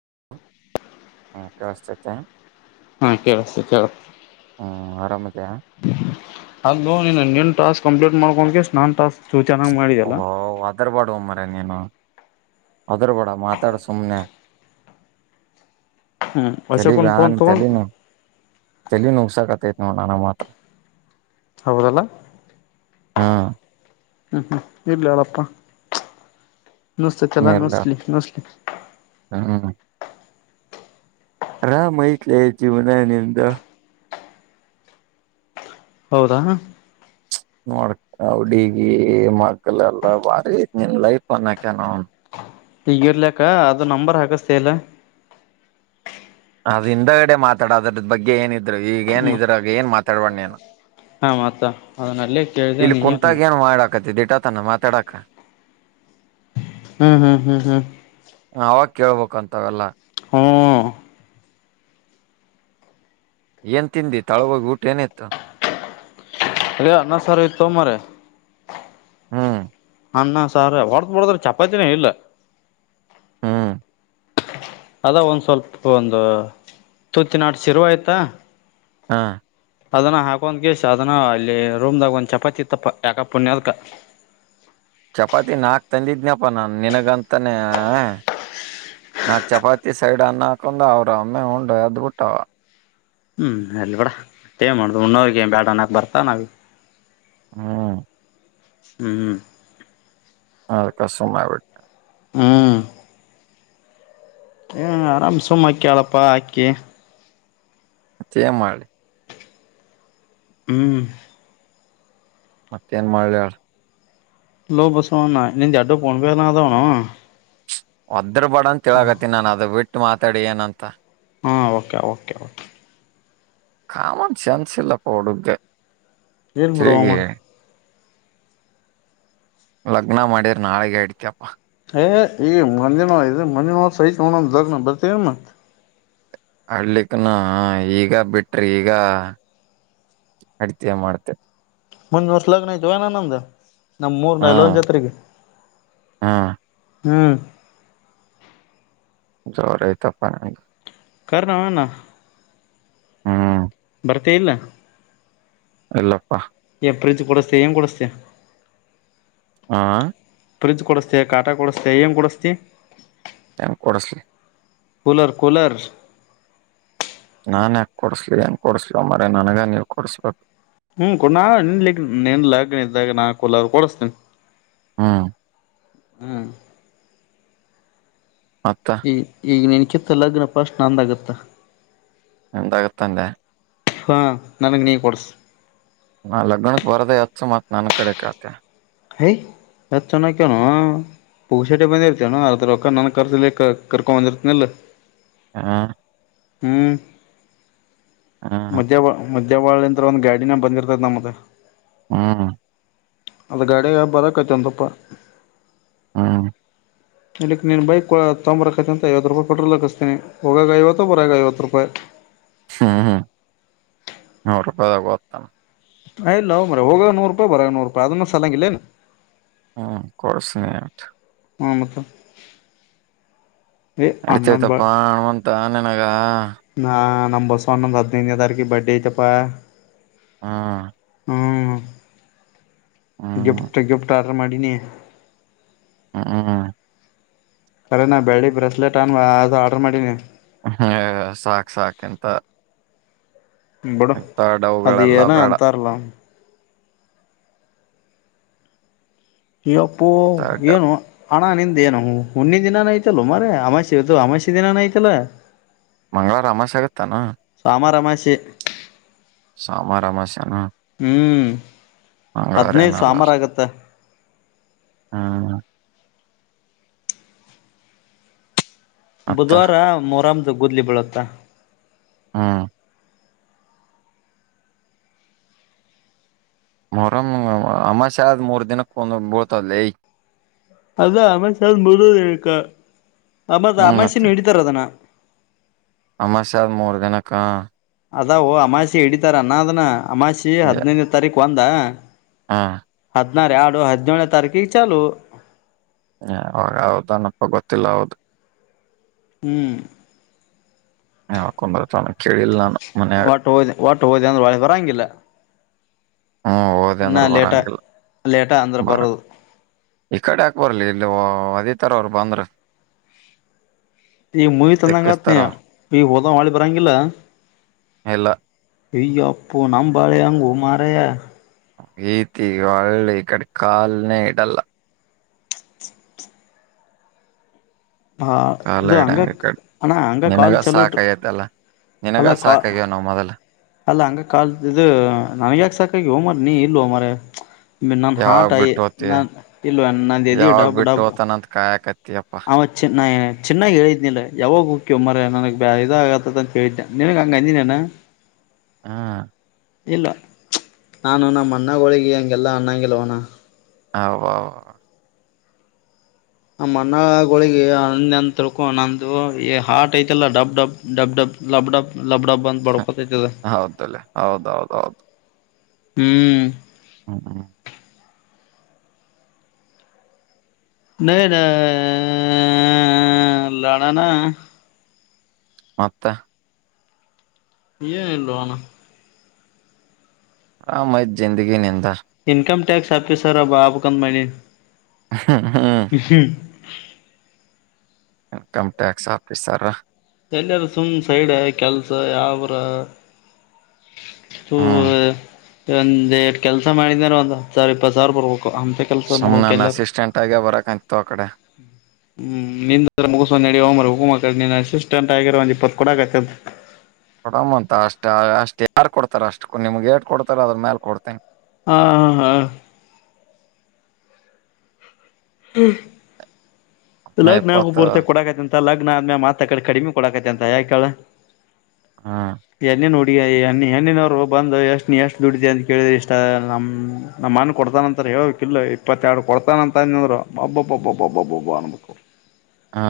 ಹ್ಮತ ಹಾ ಹ್ಮ. ಆರಾಮದ ಅದುಂ. ಟಸ್ಕ್ ಕಂಪ್ೀಟ್ ಮಾಡಕೊಂಡ ಸ್ನ ಾಸ್ಕ್. ಹ ಅದರಬಡ ಒಮ್ಮನೆ. ನೀನು ಅದ್ರ ಬೇಡ ಮಾತಾಡ ಸುಮನೆ. ಹ್ಞೂ ಚಲಿ ವರ್ಷಕ್ಕೊಂದು ಫೋನ್ ಬ್ಯಾನ್ ತೊಗೊಂಡು ಚಲನು ಚಲ್ಲಿ ನ ಉಸಕತೆ. ಹ್ಮ ನಾನ ಮಾತ್ರ. ಹೌದಲ್ಲ. ಹಾ. ಹ್ಮ್ ಹ್ಮ್ ಇಲ್ಲ ಎಳಪ್ಪ. ನುಸ್ತೆ ತಲ್ಲ ನೀರ್ಲ ನಸಲಿ ನಸಲಿ. ಅರಾಮಹತ್ಲ ಜೀವನ ನಿಂದ. ಹೌದಾ. ನೋಡ್ ಅವಡಗಿ ಮಕ್ಳ ಎಲ್ಲ ಬಾರಿ ಐ ನಿಲೈ ಪನ್ಕ್ಯನ. ಈಗಿರ್ಲಕ್ಕ ಅದು ನಂಬರ್ ಹಾಕಸ್ತ ಇಲ್ಲ. ಅದ ಹಿಂದಗಡೆ ಮಾತಾಡೋದ್ರದ ಬಗ್ಗೆ ಏನ. ಈಗ ಏನ್ ಹ್ಮ ಇದ್ರಾಗ ಏನ್ ಮಾತಾಡಬೇಡಾ ನೀನು ಹಾ ಮತ್ತ ಅದನ್ನಲ್ಲೇ ಕೇಳಿದೆ ಇಲ್ಲಿ ನೀ ಹ್ಮ್ ಕುಂತಾಗ ಏನ್ ಮಾಡ. ಕಟ್ಟಿದಿ ಇಟತನಾ ಮಾತಾಡಾಕ ಹು ಹು ಹು ಹು ನಾವ ಕೇಳ ಬೇಕ ಅಂತಾವೆಲ್ಲಾ. ಹುಉಉಉ ಏನ್ ತಿಂದಿ ತಳಹೋಗಿ ಊಟ ಏನಿತ್ತು. ಅದೆ ಅನ್ನ ಸಾರ ಇತ್ತೋ ಮಾರಾಯ ಹು ಅನ್ನ ಸಾರ ಹೊಡದ ನೋಡಿದ್ರ ಚಪಾತಿನೇ ಇಲ್ಲ. ಹು ಅದ ಒಂದ್ ಸ್ವಲ್ಪ ಒಂದು ತುತ್ತಿನಾಟ ಶರ್ವ ಇತ್ತಾ ಹಾಆಆಅ ಅದನ್ನ ಹಾಕೊಂದಗೀಸ್ ಅದನ್ನ ಅಲ್ಲಿ ರೂಮದಾಗ ಒಂದ್ ಚಪಾತಿ ಇತ್ತಪ್ಪ ಯಾಕ ಪುಣ್ಯದಕ. ಚಪಾತಿ ನಾಲ್ಕು ತಂದಿದ್ನಪ್ಪ ನಾನು ನಿನಗಂತಾನೇನೇ ನಾಲ್ಕು ಚಪಾತಿ ಸೈಡ್ ಅನ್ನ ಹಾಕೊಂಡ ಅವ್ರ ಒಮ್ಮೆ ಉಂಡು ಎದಬಿಟ್ಟವ. ಹು ಇರ್ಲಿ ಬಿಡ ಮತ್ತೇ ಮಾಡುದು ಉಣ್ಣವರಿಗೆ ಬ್ಯಾಡ ಅಣ್ಣಾಕ ಬರ್ತಾ ನಾವ. ಹೂಊಊ ಪ್ಚ್ ಹು ಹು ಅದಕ್ಕೆ ಸುಮ್ಮನಾಗಬಿಟ್ಟೆ ನಾ ಹು ಹು ಆರಾಮ್ ಸುಮ್ಮ ಅಕ್ಕಿಯಲ್ಪ ಅಕ್ಕಿ ಮತ್ತೇ ಏನ್ ಮಾಡ್ಲಿ ಹು ಮತ್ತೇನ್ ಮಾಡ್ಲಿ ಹೇಳ ಲೋ ಬಸವ್ಣ ನಿಂದ ಯಷ್ಟು ಫೋನ್ಪೇನ ಅದಾವನ ಒಂದ್ ತಿರಾಗಬೇಡ ಹೇಳಾಗಕತ್ತತಿ ನಾನು ಅದು ಬಿಟ್ ಮಾತಾಡ ಏನಂತ ಹು okay okay okay common sense ಇಲ್ಲ ಹುಡುಗ್ಗ ಏನ್ ಬಿಡೋ ಮಾರಾಯ ಲಗ್ನ ಮಾಡಿದರ ನಾಳೆಗೆ ಇಡತಿಯಪ್ಪ ಏ ಈಗ ಮುಂದಿನ ಇದ ಮರನೇ ವಾರನ ಸೈಟ್ ತಗೊಳೋಣ ಬರ್ತಿನ್ ಮತ್ತ ಅಲ್ಲೀತನ ಈಗ ಬಿಟ್ರಿ ಈಗ ಅಡಿತ ಮಾಡತೆ ಮುಂದಿನವರ್ಷ್ ಲಗ್ನ್ ಐತೊಯೋ ನಂದ ನಮ್ಮ ಊರ್ ಹಾ ಡೈಲಾವ್ ಜಾತ್ರಿಗೆ ಹಾ ಹ ಟಕ್ ಜೋರ ಐತಪ್ಪ ಹಂಗ ಕರೇನೋ ಅಣ್ಣಾ ಹು ಬರ್ತಿ ಇಲ್ಲ ಇಲ್ಲಪ್ಪಾ ಫ್ರಿಜ್ ಕೊಡಿಸ್ತೀಯ ಏನ್ ಕೊಡಿಸ್ತೀಯ ಅಆಆಆ ಫ್ರಿಜ್ ಕೊಡಿಸ್ತೀಯ ಕಾಟಾ ಕೊಡಿಸ್ತೀಯ ಏನು ಕೊಡಿಸ್ತೀ ಯಾಕ್ ಕೊಡಸ್ಲಿ ಕೂಲರ್ ಕೂಲರ್ ಟ್ಟ್ಟಕ್ ನಾನ್ ಯಕ ಕೊಡ್ಸ್ಲಿ ಏನ್ ಕೊಡ್ಸ್ಲ ಮ್ರ ನನ್ಗ ನೀವ್ ಕೊಡ್ಸ್ಬೇಕು ಹ್ಮ್ ಕೊ ನಾ ನಿನ್ಲಿ ನಿನ್ಲಗ್ ಇದ್ದಾಗ ನಾ ಕೊಲರು ಕೊಡಿಸತೇನಿ ಹಾ ಹ್ಮ ಮತ್ತ ಹ ಈಗ ನೆನ ಕೆಿತ್ತ ಲಗ್ನ ಪ್ರಶ್ಣ ಅಂದಾಗತ್ತಾ ಎಂತಾಗುತ್ತ ಅಂದೆ ಹಾ ನನಗ್ ನೀ ಕೊಡ್ಸ ನಾ ಲಗ್ನಕ್ ಬರದೇ ಅತ್ಸು ಮತ್ ನನ್ ಕಡೆ ಕತ ಯ್ ಅತ್ ಚೆನ್ನಕ್ಯನು ಪೂಗ ಶಟಿ ಬಂದಿರ್ತವಾನ ಅರ್ದ ರಕ ನನ್ನ ಕರ್ಸಲಿ ಕರ್ಕೊ ಬಂದಿರ್ತನಿಲ್ಲ ಹಾ ಹ್ಮ್ ಹ್ಮ್ ಮಧ್ಯ ಮ ದೇವಾಳಿ ಅಂದ್ರೆ ಒಂದು ಗಾಡಿನ ಬಂದಿರ್ತದೆ ನಮ್ಮತ್ತ ಹ್ಮ ಅದು ಗಾಡಗೆ ಬರಕೈತ ಒಂದಪ್ಪ ಹ್ಮ ಇಕ್ಕೆ ನೀನು ಬೈಕ್ ತೊಂಬರಕತ ಅಂತ ಐವತ್ತು ರೂಪಾಯಿ ಪಟ್ರಲ್ ಹಾಕಿಸಸ್ತೀಿ ಹೋಗಾಗ ಐವತ್ತು ಬರಾಗ ಐವತ್ತು ರೂಪಾಯಿ ಹ್ಮ್ ಹ್ಮ್ ನೂ ರೂಪಾಯಿದ ಬತಾನ ಅ ಇಲ್ಲ ಹ್ ಮ್ರ ಹೋಗುವ ನೂರು ರೂಪಾಯಿ ಬರ ನೂರು ರೂಪಾಯಿ ಅದನ್ನೂ ಸಲಂಗಿಲ್ಲೇನು ಹ್ಮ್ ಕೊರಸ ನೀ ನಮಕ ನೆಡುತಾತಿ ಆಯ್ತಪ್ಪ ಹಣ ತ ನೆನಗ ನಾ ನಮ್ಮಂಬರ್ಸ್ ಒನ್ ಒಂದಂದು ಹದಿನೈದುನೇ ತಾರಕ ಬರ್ಡೇ ಚ ಅಪ್ಪ ಹಾ ಹ್ಮ್ ಗಿಫ್ಟ್ ಗಿಫ್ಟ ಆರ್ಡರ್ ಮಾಡಿನಿ ಹೂ ಹೂ ಕರೆನಾ ಬೆಳ್ಳಿ ಬ್ರೆಸ್ಲೆಟ್ ಅನ್ ಅದು ಆರ್ಡರ್ ಮಾಡೀನಿ ಹೂ ಸಾಕ್ ಸಾಕ್ ಇಂತ ಬಿಡ ಅದ ಡವುಗಳೆಲ್ಲ ಏನ ಬೇಡ ಅಂತಾರಲ ಯಪ್ಪೋ ಏನು ಹಣ ನಿಂದ ಏನು ಹುಂದಿ ದಿನಾನ ಐ್ತಲ್ಲ ಮರ ಅಮಾಾಸಿ ಇದು ಅಮಾಾಸೆ ದಿನಾನ ಐ್ತಲ್ಲ ಮಂ್ಗಳವಾರ ಅಮಾಾಸೆ ಆಗತ್ತಾನ ಚಿ ಸಾಮಾರಾಮಸ್ಯಾನ ಹೂ ಹದ್ಿನೈದು ಸಾಮಾರ ಆಗತ್ತ ಹೂ ಮತ್ತ ಬುಧವಾರ ಮೊರಾಮ ಅದು ಗದ್ಲಿ ಬಿೀಳುತ್ತಾ ಹಾ ಮೊರಂ ಅಮಾಷ್ಯ ಆದ್ ಮೂರ್ ದಿನಕ್ಕೆ ಕಂದೋಗ್ ಬಳ್ತದ್ ಲೆ ಅಲ್ಲ ಅಮಾವಶಿ ಆಗಿ ಮೂರ ದಿನಕ್ಕ ಅ ಹ್ಮ್ ಅಮಾಸೆನ್ನು ಇಡಿ ತರದಾನ ಅಮಷ್ಯ ಆದ ಮೂರ್ ದಿನಕ್ಕ ಅದ ಅಮಾಾಸೆ ಇಡಿತಾರ ಅನ್ನದ್ನ ಅಮಾಸಿ ಹದಿನೈದು ತಾರೀುಕು ಒಂದ ಹಾ ಹದಿನಾರ ಎರಡು ಹದಿನೇಳನ ತಾರೀಕೀ ಚಲು ಹ ಅವಾಗ ಹೌದನಪ್ಪ ಗೊತ್ತಿಲ್ಲ ಹೌದು ಹೂ ಹಾ ಹಕು ಮರ ಚ [unintelligible] ಒಟ್ಟು ಹೋದ ಹೊಟ್ಟು ಹೋದ ಅಂದ್ರೆ ವಳ್ ಬರಂಗಿಲ್ಲ ಹ್ಮ್ ಹೋದೆ ಇನ್ನ ಅಂದ್ರ ಲೇಟ ಬರಂಗಿಲ್ಲ ಲೇಟ ಅಂದ್ರೆ ಬರ ಬರೋದು ಈ ಕಡೆ ಹಾಕ್ ಬರ್ಲಿ ಇಲ್ಲಿ ವದಿತಾರ ಅವರು ಬಂದ್ರ ಈಗ ಮೂವಿ ತಂದಂಗತ್ ನೀ ತಿಕ್ಕಸ್ತಾರ ಅವ್ರು ಈಗ ಹೋದ ಮಳಿ ಬರಂಗಿಲ್ಲ ಇಲ್ಲ ಅಯ್ಯ ಅಪ್ಪು ನಂಬಾಳೆ ಹಂಗು ಮಾರೆಯ ಈೀತಿ ಒಳ್ಳಿ ಕಡ್ಕಾಲ್ನೇ ಇಡಲ್ಲ ಹಾ ಕಾಲ ಇದು ಹಂಗ ಇಡಂಗ ಕ ಅಣ್ಣ ಹಂಗ ನಿನಗ ಕಾಲ್ ಚಲೋಟ್ ಸಾಕಗತೆ ಅಲ್ಲ ನಿನಗ ಅಲ್ಲ ಸಾಕ ಕಾ ಆಗ್ಯವ ನ ಮೊದಲ ಅಲ್ಲ ಹಂಗ ಕಾಲಲ್ದು ನನ್ ಯಾಕ ಸಾಕಾಗಿ ೋಮ್ರ ನೀ ಇಲ್ ಹೋ ಮಾರಯ ನಾನು ಯಾವಾಗ ಹಾಟ್ ಆಯಿ ಬಿಟ್ಟು ಹೋತಿಯ ನ ಇಲ್ವಾ ನ ಎದ ಯಾವಾಗ ಡಬ್ ಬಿಟ್ಟು ಡಬ್ ಹೋತಾನಂತ ಕಾಯಕತ್ತಿಯಪ್ಪಾ ಅವ ಚಿನ್ನ ಯಾ ಚೆನ್ನಾಗ್ ಹೇಳಿದ್ನಿಲ್ಲ ಯಾವಾಗ ಉಕ್ಕ್ಯಮ್ಮರ ನನಗ್ ಇದ ಆಗತ್ತದಂತ ಕಿದನ ನನ್ಗ್ ಹಂಗ ಅಂದಿನೇನ ಹಾ ಇಲ್ಲ ನಾನು ನಮ್ಮ ಅಣ್ಣಗೋಳಿಗೆ ಹಗೆಲ್ಲ ಅನ್ನಾಗಿಲ್ವೋಣ ಹ [inaudible] ನಮ್ಮಣ್ಣಗಳಳಿಗೆ ಹ ನಂತರಕೂ ನಂದು ಹಾಟ್ ಐತಲ್ಲಾ ಡಬ್ ಡಬ್ ಡಬ್ ಡಬ್ ಲಬ್ ಡಬ್ ಲಬ್ ಡಬ್ ಅಂತ ಬಕೊಂಡ ಹೌದಲ್ಲೇ ಹೌದೌದ ಹೌದು ಹ್ಮ್ ಹ್ಮ ಹ್ಮ ನ ನ ಲಾಾ ನಾ [inaudible] ಮತ್ತೆ ಏನಲ್ಲ ಅಣ್ಣ ಹ ಮದ್ ಜಿಂದಗ ನಿಂತ ಇನ್ಕಮ್ ಟ್ಯಾಕ್ಸ್ ಆಪಿ ಸರ ಆಗ್ಬಾಕಂದ ಮಡಿನಿ ಹ ಹಾ [inaudible] ಇನ್ಕಮ ಟ್ಯಾಕ್ಸ್ ಆಕ ಸರ್ ಎಲ್ಲಯಾರ ಸುಮ್ಮ್ ಸೈಡ್ ಕೆಲ್ಸ ಯಾವರ ಹ ಹ್ಮ್ ಒಂದ ಎಷ್ಟು ಕೆಲಸ ಮಾಡಿದಾರ ಒಂದ್ಾವರ ಇಪ್ಪತ್ ಸಾವಿರ ಬರ್ಬು ಅಂತ ಕೆಲ್ಸ ಸುಮ್ನೆ ನೋಡಕ ನಾನ್ ಎಲ್ಲಾರ ಅಸಿಸ್ಟೆಂಟ್ ಆಗೇ ಬರಕಂತು ಆ ಕಡೆ ಹ್ಮ ನಿಂದ ಮುಗಸ ನಡವ ಮರು ಪೂ ಕ ಸರ್ ಇಟ ಆಗರ್ ಒಂದ್ ಇಪ್ಪತ್ ಕಡ ಆ್ತದೆ ಕೊಡಂಬ ಅಂತ ಅಷ್ಟ ಅಷ್ಟ್ ಯಾರ್ು ಕೊಡ್ತಾರ ಅಷ್ಟು ನಿಮ್ಗೆ ಏಟ್ ಕೊಡ್ತಾರ ಅದ್ರ ಮೇಾಲ ಕೊಡ್ತೇನೆ ಹಾ ಹಾ ಹಾ ಹ್ಮ ಮೇ ಇಲ್ಲ್ ನಾವವುೂ ಇಪ್ಪತ್ತು ಪೂರ್ತಿ ಕೊಡಕೈತ ಮ ಲಗ್ನ ಆದ್ಮೇಲೆತ್ ಅ ಕಡೆ ಕಡಿಮೆ ಕೊಡಕೈತಿ ಅಂತ ಯಾಕಳ ಹ್ಮ್ ಎಲ್ಲಿ ನೋಡಿ ಈಗ್ಣ ಹೆಣ್ಣಿನವರು ಬಂದು ಎಷ್ಟು ನೀ ಎಷ್ಟು ದುಡ್ಡತಿ ಅಂತ ಕೇಳಿದೆ ಇಷ್ಟ ನಮ್ಮ ನಮ್ಮ ಮಣ್ಣು ಕೊಡ್ತಾನ ಅಂತಾರೆ ಹೇಳ ಕಿಲ್ಲ ಇಪ್ಪತ್ತೆರಡು ಕೊಡ್ತಾನಂತ ಅಂದಂದ್ರು ಬಾ ಬ ಬಬ್ಬ ನಮಕ ಹಾ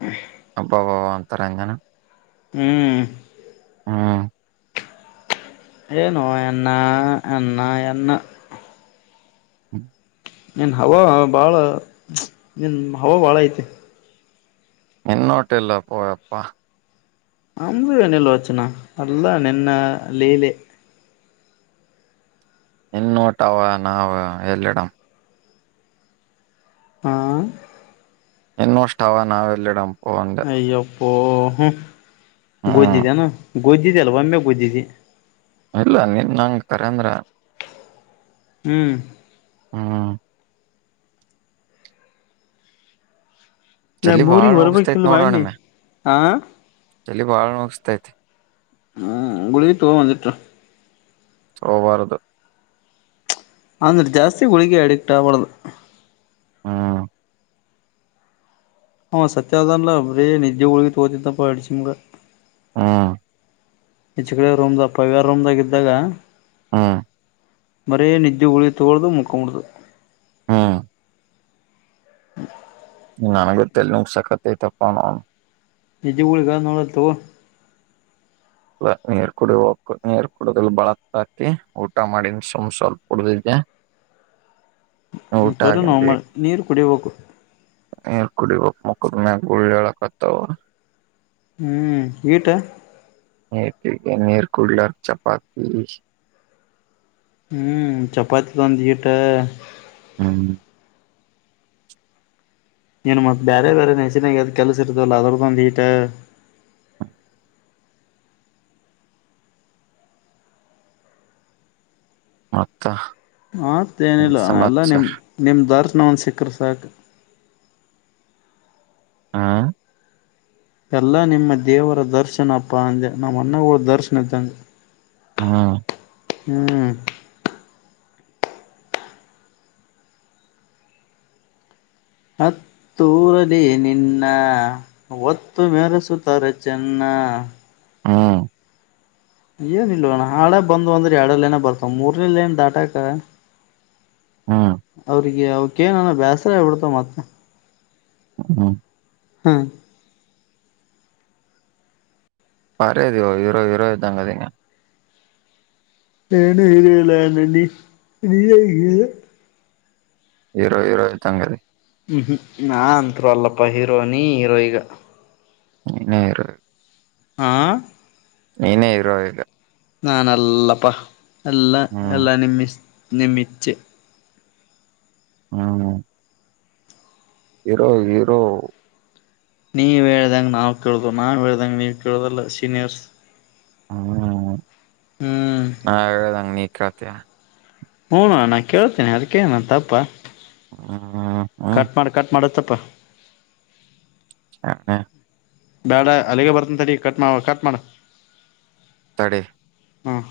ಹ ಹಬ್ಬ ಬ ಅಂತಾರ ಇಂದಾನ ಹ್ಮ್ ಹಾ ಏನುೋ ಎನ್ನ ಎನ್ನ ಎನ್ನ ಹ್ಮ ನೀನ್ ಹವ ಭಾಳ ನೀನ್ ಹವ ಭಾಳ ಐತಿ ಇನ್ನೋಟ್ಟ ಇಲ್ಲ ಪಪ್ಪಾ ನಮ್ದ್ ಏನಿಲ್ಲ ಚಿನ್ನ ಎಲ್ಲ ನಿನ್ನ ಲೀಲೆ ಇನ್ ನೋಟಾವ ನಾವ್ ಎಲ್ಲಿಡಮ ಹ ನಿನ್ನಿಷ್ಟ ಹವಾ ಅಷ್ಟ ನಾವೆಲ್ಲಿಡಮ ಹಾಯ್ ಓಹಾ ಹ್ಮ್ ಗೋಜ್ದಿದೆನು ಗುದ್ದಿದ್ದೆ ಅಲ್ಲ ಒಮ್ಮೆ ಗುದ್ದಿದಿ ಇಲ್ಲ ನಿನ್ ನಂಗ ಕರಂದ್ರ ಹ್ಮ್ ಹಾ ಇಲ್ಲ ಚಲಿ ಬಾಳ್ ಮೂನಮ್ಮೂರಿಗೆ ಬರಬೇಕಲ್ವಾ ನೀ ಆಾಂ ಚಲ್ಲಿ ಬಾಳ್ಳ ಮುಗಿಸತೈತೆ ಹ್ಮ್ ಗುಳಿಗೆ ತಗೋ ಮನೆಂತಗ ಹವಾರದು ಅಂದ್ರೆ ಜಾಸ್ತಿ ಹುಳಿಗೆ ಅಡಿಕ್ಟ್ ಆಗ್ಬಾರ್ದು ಹಾ ಹ ಸತ್ಯ ಅನ್ಲಾ ಬ್ರೇ ನಜಿದ್ದೆ ಹುಳ್ಗಿ ತಗೋತಿದ್ದಪ್ಪ ಅಡಶಿಮ್ಗ ಹಾ ಹೆಚ್ಚು ಕಡೆ ರೂಮ್ ಪವ್ಯಾರ ರೂಮ್ದಾಗ ಇದ್ದಾಗ ಹಾ ಬರೀ ನಿದ್ದೆ ಉುಳಿ ತಗೊಳ್ದು ಮುಕ್ಕಂಬಡ್ದು ಹ್ಮ್ [unintelligible] ನನಗೂ ತಲೆ ಸಾಕಾಯ್ತಪ್ಪ ನಾನು ನಿಜ ಗುಳಗ ನೋಡತ್ತು ನೀರ್ ಕುಡಿಯ ಹ ನೀರ್ ಕುಡುದಲ್ ಬಳತ್ ಹಾತಿ ಊಟ ಮಾಡನ್ ಸುಮ್ ಸ್ವಲ್ಪ ಕುಡ್ದೆ ಕರುಣಮ ನೀರು ಕುಡಿಯಬೇಕು ಮಕರುನಾ ಗುಳಡಳಕತವು ಹ್ಮ ಈಟ ನತಿೆಗೆ ನೀರ್ ಕುುಲರ್ ಚಪಾತಿ ಹ್ಮ್ ಚಪಾತಿ ಒಂದೇ ಈಟಾ ಹ್ಮ್ ಏನ್ ಮತ್ತ ಬೇರೆ ಬೇರೆ ನೆಸಿನ ಕೆಲ್ಲ ಕೆಲಸ ಇರುತ್ತವಲ್ಲ ಅದರದು ಒಂದ ಎಟ್ ಮತ್ತ ಏನ್ ಮತ್ತೇನಿಲ್ಲ ಎಲ್ಲಾ ಸಮಾಚಾರ ನಿಮ್ ನಿಮ್ ದರ್ ಸ್ನನ್ ಸಕ್ಕರ್ ಸಾಕು ಆಾ ಎಲ್ಲ ನಿಮ್ಮ ದೇವರ ದರ್ಶನಪ್ಪಾ ಅಂದೆ ನಮ್ಮ ಅಣ್ಣಗ ದರ್ಶನ ಇದ್ದಂಗ ಹಾ [unintelligible] ಹ್ಮ್ ಹತ್ತೂರಲ್ಲಿ ನಿನ್ನ, ಹೊತ್ತು ಮೆರೆಸುತ್ತಾರೆ ಚೆನ್ನ. ಹ್ಮ್ ಏನ್ ಇಲ್ವೊಣ್ಣ ಹಾಡಕ್ ಬಂದೊ ಅಂದ್ರೆ, ಎರಡ ಲೈನ ಬರ್ತಾವ, ಮೂರನೇ ಲೈನ್ ದಾಟಾಕ. ಹ್ಮ್ ಅವ್ರಿಗೆ ಅವ್ ಕ್ಕೇ ನೊನ ಬೇಸರ ಆ ಬಿಡ್ತ್ ಮತ್ತೆ. ಹ್ ಹ್ಮ ಹಹ್ಮ್ ಪರದಯೋ ಹೀರೋ ಹೀರೋ ಇದ್ದಾಂಗದೆ ಏನು ಇರಲ ನನ್ನಿ ನೀ ಹಿ ಹಿರೋ ಇರೋ ಇರೋ ಇದ್ದಾಗ ಹ್ಮ ನ ಅಂತ್ ತು ಅಲ್ಲಪ್ಪ ಹೀರೋ ನೀ ಹೀರೋಯಿಗ ನೀನ ಹೀರೋ ಆ ಹ್ ನೀನೇ ಹೀರೋ ಇಗ ನಾ. ನಲ್ ಲಪ ಎಲ್ಲ ಹ್ಮ್ ಎಲ್ಲಾ ನಿಮ್ಮಿಷ್ ನಿಮ್ಮಿಚ್ಚೇ ಹ್ಮ ಹ್ ಹೀರೋ ಹೀರೋ ನೀವ್ ಹೇಳ್ದಂಗ್ ನಾವ್ ಕೇಳ್ದೋ, ನಾವ್ ಹೇಳ್ದಂಗ್ ನೀವ್ ಕೇಳ್ದಲ್ಲ, ಸೀನಿಯರ್ಸ್ ಹ್ಮ ಹ್ಮ್ ನಾ ಹೇಳದಂಗ ನೀ, ಕತ್ ಯ ಹೂಣ ನಾ ಕೇಳ್ತೇನೆ, ಅದಕೆನಾ ತಪ್ಪಾ? ಹ್ಮ್ ಹ್ಮ್ ಕಟ್ ಮಾಡ್ ಕಟ್ ಮಾಡ್ ಪ್ ಹಾ ಹ್ ಹ್ಹೇ ಬೇಡ ಅಲ್ಲಿಗೆ ಬರ್ತಂತಡಿ, ಕಟ್ ಮಾಡ್ ಕಟ್ ಮಾಡ್. ತಡೆ ಹ್ಮ್